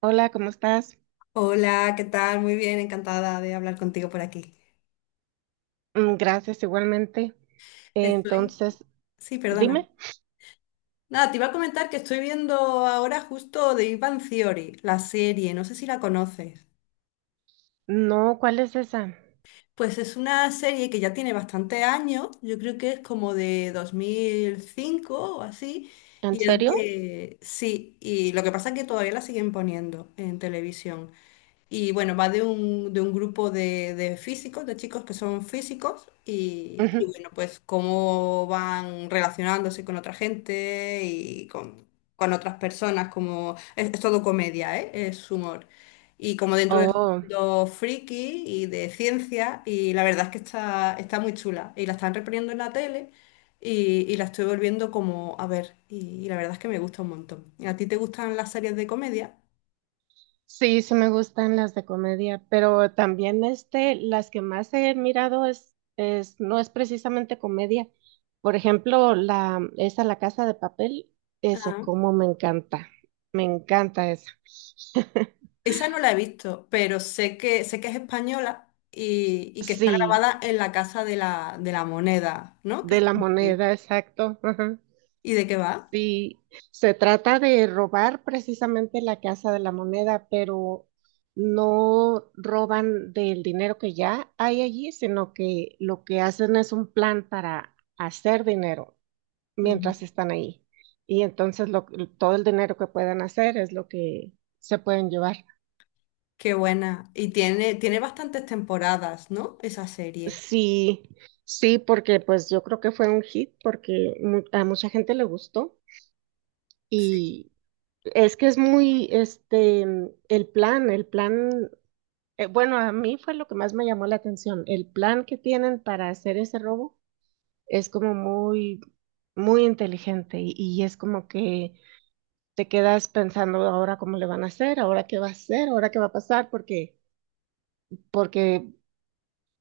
Hola, ¿cómo estás? Hola, ¿qué tal? Muy bien, encantada de hablar contigo por aquí. Mm, gracias, igualmente. Estoy. Entonces, Sí, perdona. dime, Nada, te iba a comentar que estoy viendo ahora justo de Ivan Theory, la serie, no sé si la conoces. no, ¿cuál es esa? Pues es una serie que ya tiene bastantes años, yo creo que es como de 2005 o así, ¿En y es serio? de... Sí, y lo que pasa es que todavía la siguen poniendo en televisión. Y bueno, va de un grupo de físicos, de chicos que son físicos, y Ujú. bueno, pues cómo van relacionándose con otra gente y con otras personas, como es todo comedia, ¿eh? Es humor. Y como dentro de Oh, mundo friki y de ciencia, y la verdad es que está muy chula. Y la están reponiendo en la tele y la estoy volviendo como a ver, y la verdad es que me gusta un montón. ¿A ti te gustan las series de comedia? sí, sí me gustan las de comedia, pero también este, las que más he mirado es, no es precisamente comedia. Por ejemplo, la, esa La Casa de Papel, esa Ah. como me encanta esa. Esa no la he visto, pero sé sé que es española y que está Sí, grabada en la Casa de la Moneda, ¿no? Que de está la en Madrid. moneda, exacto. Ajá. ¿Y de qué va? Sí, se trata de robar precisamente la Casa de la Moneda, pero no roban del dinero que ya hay allí, sino que lo que hacen es un plan para hacer dinero Ujú. mientras están ahí. Y entonces todo el dinero que puedan hacer es lo que se pueden llevar. Qué buena. Y tiene bastantes temporadas, ¿no? Esa serie. Sí, sí, porque pues yo creo que fue un hit porque a mucha gente le gustó y es que es muy, este, el plan. Bueno, a mí fue lo que más me llamó la atención. El plan que tienen para hacer ese robo es como muy, muy inteligente y es como que te quedas pensando ahora cómo le van a hacer, ahora qué va a hacer, ahora qué va a pasar, porque, porque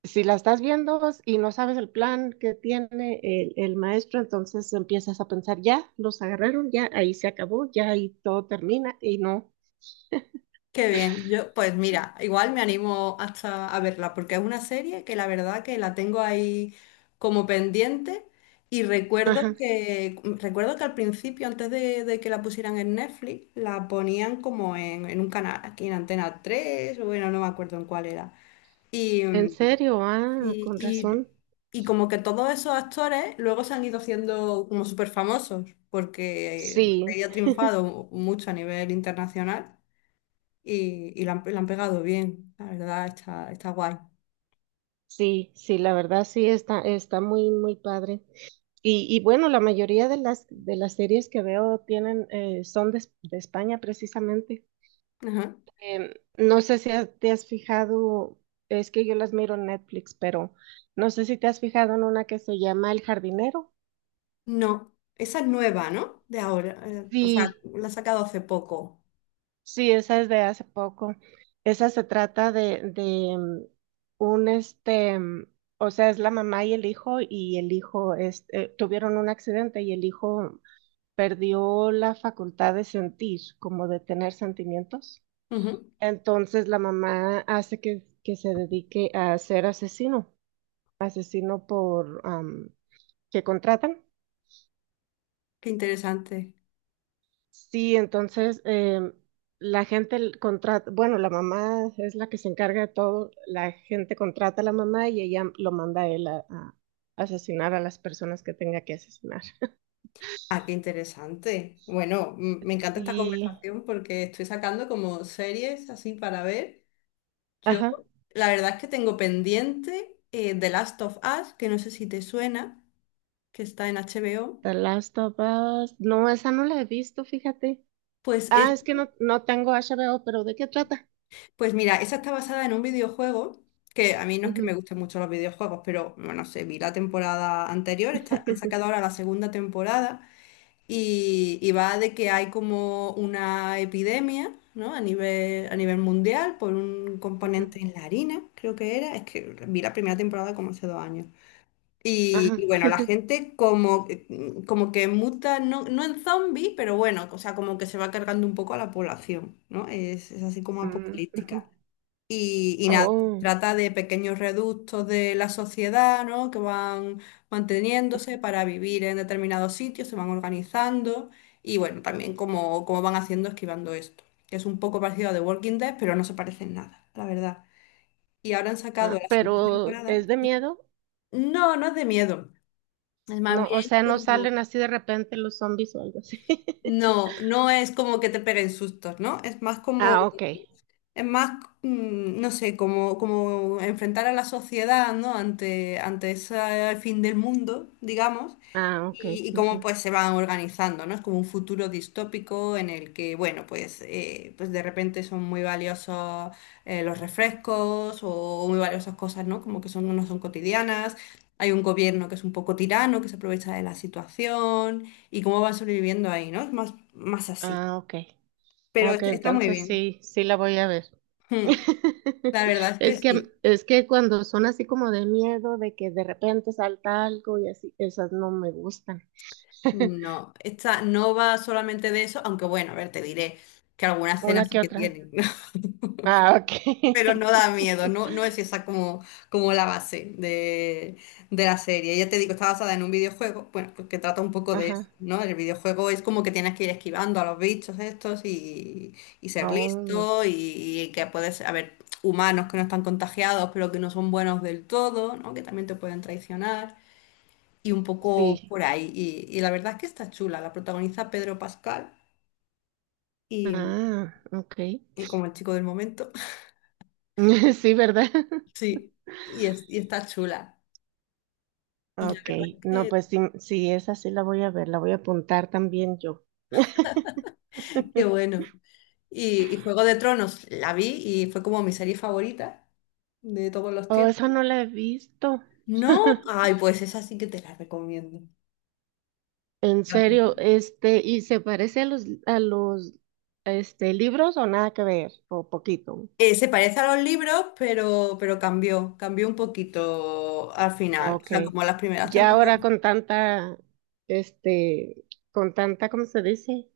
si la estás viendo y no sabes el plan que tiene el maestro, entonces empiezas a pensar, ya, los agarraron, ya, ahí se acabó, ya ahí todo termina y no. Qué bien, yo pues mira, igual me animo hasta a verla porque es una serie que la verdad que la tengo ahí como pendiente y Ajá. Recuerdo que al principio, de que la pusieran en Netflix, la ponían como en un canal, aquí en Antena 3 o bueno, no me acuerdo en cuál era. Y, ¿En mm, serio? Ah, con y, y, razón. y como que todos esos actores luego se han ido haciendo como súper famosos porque Sí. había triunfado mucho a nivel internacional y la han pegado bien, la verdad, está guay. Sí, sí, la verdad sí está, está muy, muy padre. Y bueno, la mayoría de las series que veo tienen, son de España precisamente. Ajá. No sé si te has fijado, es que yo las miro en Netflix, pero no sé si te has fijado en una que se llama El Jardinero. No, esa es nueva, ¿no? De ahora, o sea, Sí, la ha sacado hace poco. sí, esa es de hace poco. Esa se trata de un este. O sea, es la mamá y el hijo este, tuvieron un accidente y el hijo perdió la facultad de sentir, como de tener sentimientos. Ujú. Entonces la mamá hace que se dedique a ser asesino, asesino, que contratan. Qué interesante. Sí, entonces la gente contrata, bueno, la mamá es la que se encarga de todo, la gente contrata a la mamá y ella lo manda a él a asesinar a las personas que tenga que asesinar. Ah, qué interesante. Bueno, me encanta esta Y, conversación porque estoy sacando como series así para ver. Yo, ajá, la verdad es que tengo pendiente The Last of Us, que no sé si te suena, que está en HBO. The Last of Us, no, esa no la he visto, fíjate. Pues es Ah, es que no, no tengo HBO, pero ¿de qué trata? Pues mira, esa está basada en un videojuego, que a mí no es que me Ujú, gusten mucho los videojuegos, pero bueno, no sé, vi la temporada anterior, han sacado ahora la segunda temporada y va de que hay como una epidemia, ¿no? A nivel mundial por un componente ujú, en la harina, creo que era. Es que vi la primera temporada como hace dos años. Ajá. Y bueno, la gente como, como que muta, no, no en zombie, pero bueno, o sea, como que se va cargando un poco a la población, ¿no? Es así como Mm, ujú. apocalíptica. Y nada, Oh, trata de pequeños reductos de la sociedad, ¿no? Que van manteniéndose para vivir en determinados sitios, se van organizando y bueno, también cómo, cómo van haciendo esquivando esto. Es un poco parecido a The Walking Dead, pero no se parece en nada, la verdad. Y ahora han sacado ah, la segunda ¿pero temporada. es de miedo? No, no es de miedo. Es más No, o bien sea, no como... salen así de repente los zombies o algo así. No, no es como que te peguen sustos, ¿no? Es más como Ah, ok. es más, no sé, como, como enfrentar a la sociedad, ¿no? Ante, ante ese fin del mundo, digamos, Ah, ok. Y Ujú. cómo pues se van organizando, ¿no? Es como un futuro distópico en el que, bueno, pues, pues de repente son muy valiosos los refrescos o muy valiosas cosas, ¿no? Como que son, no son cotidianas. Hay un gobierno que es un poco tirano, que se aprovecha de la situación y cómo van sobreviviendo ahí, ¿no? Es más, más así. Ah, ok. Ah, Pero ok, está muy entonces bien. sí, sí la voy a ver. Mm, La verdad es que Es que, sí. es que cuando son así como de miedo, de que de repente salta algo y así, esas no me gustan. No, esta no va solamente de eso, aunque bueno, a ver, te diré que algunas Una cenas sí que que otra. tienen, ¿no? Ah, ok. Pero no da miedo, no, no es esa como, como la base de la serie. Ya te digo, está basada en un videojuego, bueno, pues que trata un poco de Ajá. eso, ¿no? El videojuego es como que tienes que ir esquivando a los bichos estos y ser Oh, listo y, que puedes, a ver, humanos que no están contagiados, pero que no son buenos del todo, ¿no? Que también te pueden traicionar y un poco sí. por ahí. Y la verdad es que está chula. La protagoniza Pedro Pascal y, Ah, ok. y como el chico del momento. Sí, ¿verdad? Sí, y está chula. Y la Ok. verdad es No, que, pues sí, sí, esa sí la voy a ver, la voy a apuntar también yo. qué bueno. Y Juego de Tronos la vi y fue como mi serie favorita de todos los Oh, esa tiempos. no la he visto. No, ay, pues esa sí que te la recomiendo. En serio, También. este, ¿y se parece a los libros o nada que ver? O poquito. Se parece a los libros, pero cambió un poquito al final. O Ok. sea, como las primeras Ya temporadas. ahora con tanta, este, con tanta, ¿cómo se dice?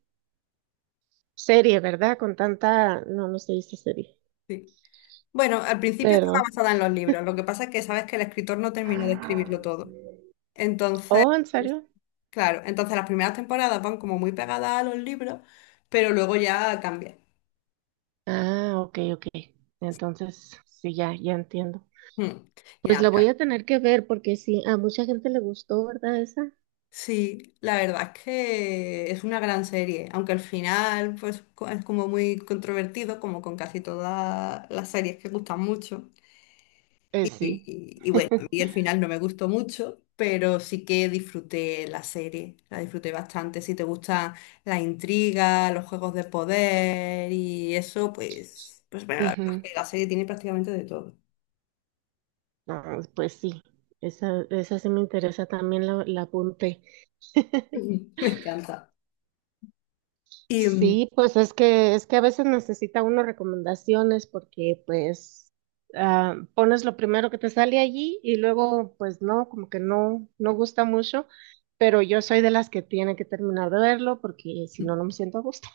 Serie, ¿verdad? Con tanta... No, no se dice serie. Sí. Bueno, al principio estaba Perdón. basada en los libros, lo que pasa es que sabes que el escritor no terminó de escribirlo todo. Entonces, Oh, ¿en serio? claro, entonces las primeras temporadas van como muy pegadas a los libros, pero luego ya cambia. Ah, ok, ok. Entonces, sí, ya, ya entiendo. Mm. Y Pues nada, la voy claro. a tener que ver porque sí, a mucha gente le gustó, ¿verdad? Esa. Sí, la verdad es que es una gran serie, aunque al final pues es como muy controvertido, como con casi todas las series que gustan mucho. Sí. Y bueno, a mí el final no me gustó mucho, pero sí que disfruté la serie, la disfruté bastante. Si te gusta la intriga, los juegos de poder y eso, pues, pues bueno, la verdad Ujú. es que la serie tiene prácticamente de todo. No, pues sí, esa sí me interesa, también la apunté. Me encanta. Y, mm, Sí, pues es que a veces necesita uno recomendaciones porque pues ah, pones lo primero que te sale allí y luego pues no, como que no gusta mucho, pero yo soy de las que tiene que terminar de verlo porque si no no me siento a gusto.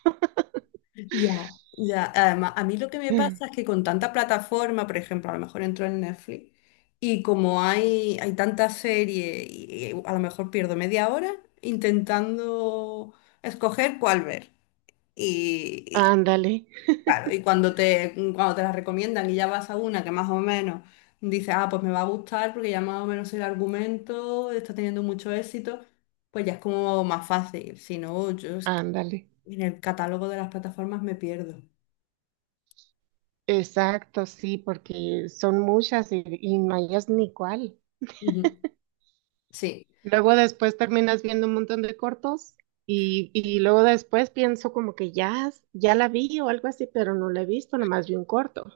Ya, ya. Además, a mí lo que me pasa es que con tanta plataforma, por ejemplo, a lo mejor entro en Netflix y como hay tanta serie y a lo mejor pierdo media hora intentando escoger cuál ver. Y, y, Ándale, claro, y cuando te la recomiendan y ya vas a una que más o menos dices, ah, pues me va a gustar porque ya más o menos el argumento está teniendo mucho éxito, pues ya es como más fácil. Si no, yo es que ándale. en el catálogo de las plataformas me pierdo. Exacto, sí, porque son muchas y no hayas ni cuál. Ujú. Sí. Luego después terminas viendo un montón de cortos y luego después pienso como que ya, ya la vi o algo así, pero no la he visto, nomás vi un corto.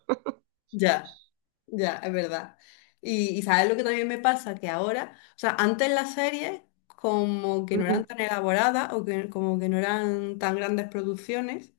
Ya, ya, es verdad. Y sabes lo que también me pasa, que ahora, o sea, antes las series como que no Ujú, eran tan elaboradas o que como que no eran tan grandes producciones,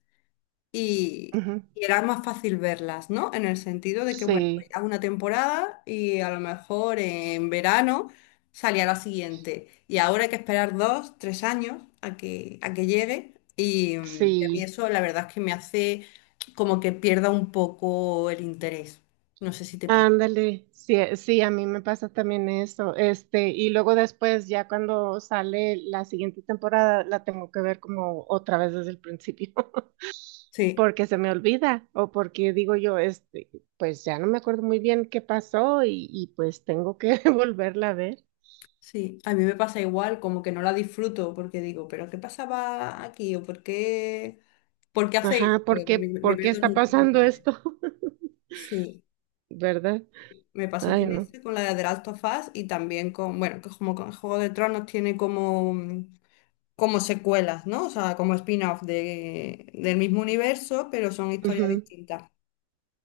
y, ujú. y era más fácil verlas, ¿no? En el sentido de que, bueno, Sí, veías una temporada y a lo mejor en verano salía la siguiente. Y ahora hay que esperar dos, tres años a a que llegue. Y a mí sí. eso la verdad es que me hace como que pierda un poco el interés. No sé si te pasa. Ándale, sí, sí, a mí me pasa también eso. Este, y luego después, ya cuando sale la siguiente temporada, la tengo que ver como otra vez desde el principio, Sí, porque se me olvida, o porque digo yo, este, pues ya no me acuerdo muy bien qué pasó, y pues tengo que volverla a ver. sí, a mí me pasa igual, como que no la disfruto porque digo, pero ¿qué pasaba aquí? ¿O por qué hacéis? ¿Esto? Ajá, Me por qué pierdo está mucho. pasando esto? Sí. ¿Verdad? Me pasó Ay, con no. esa, con la de The Last of Us y también con, bueno, que como con Juego de Tronos tiene como, como secuelas, ¿no? O sea, como spin-off de, del mismo universo, pero son historias Ujú. distintas.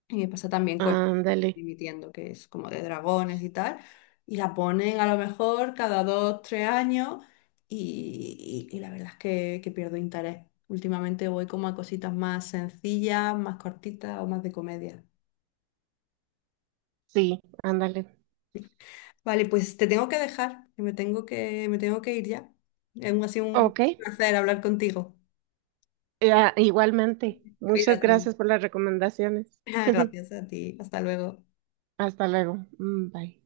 Y me pasa también con Ándale. Dimitiendo, que es como de dragones y tal, y la ponen a lo mejor cada dos, tres años y la verdad es que pierdo interés. Últimamente voy como a cositas más sencillas, más cortitas o más de comedia. Sí, ándale. Vale, pues te tengo que dejar, que me tengo que ir ya. Aún ha sido un Ok. placer hablar contigo. Ya, igualmente. Muchas Cuídate. gracias por las recomendaciones. Gracias a ti. Hasta luego. Hasta luego. Mm, bye.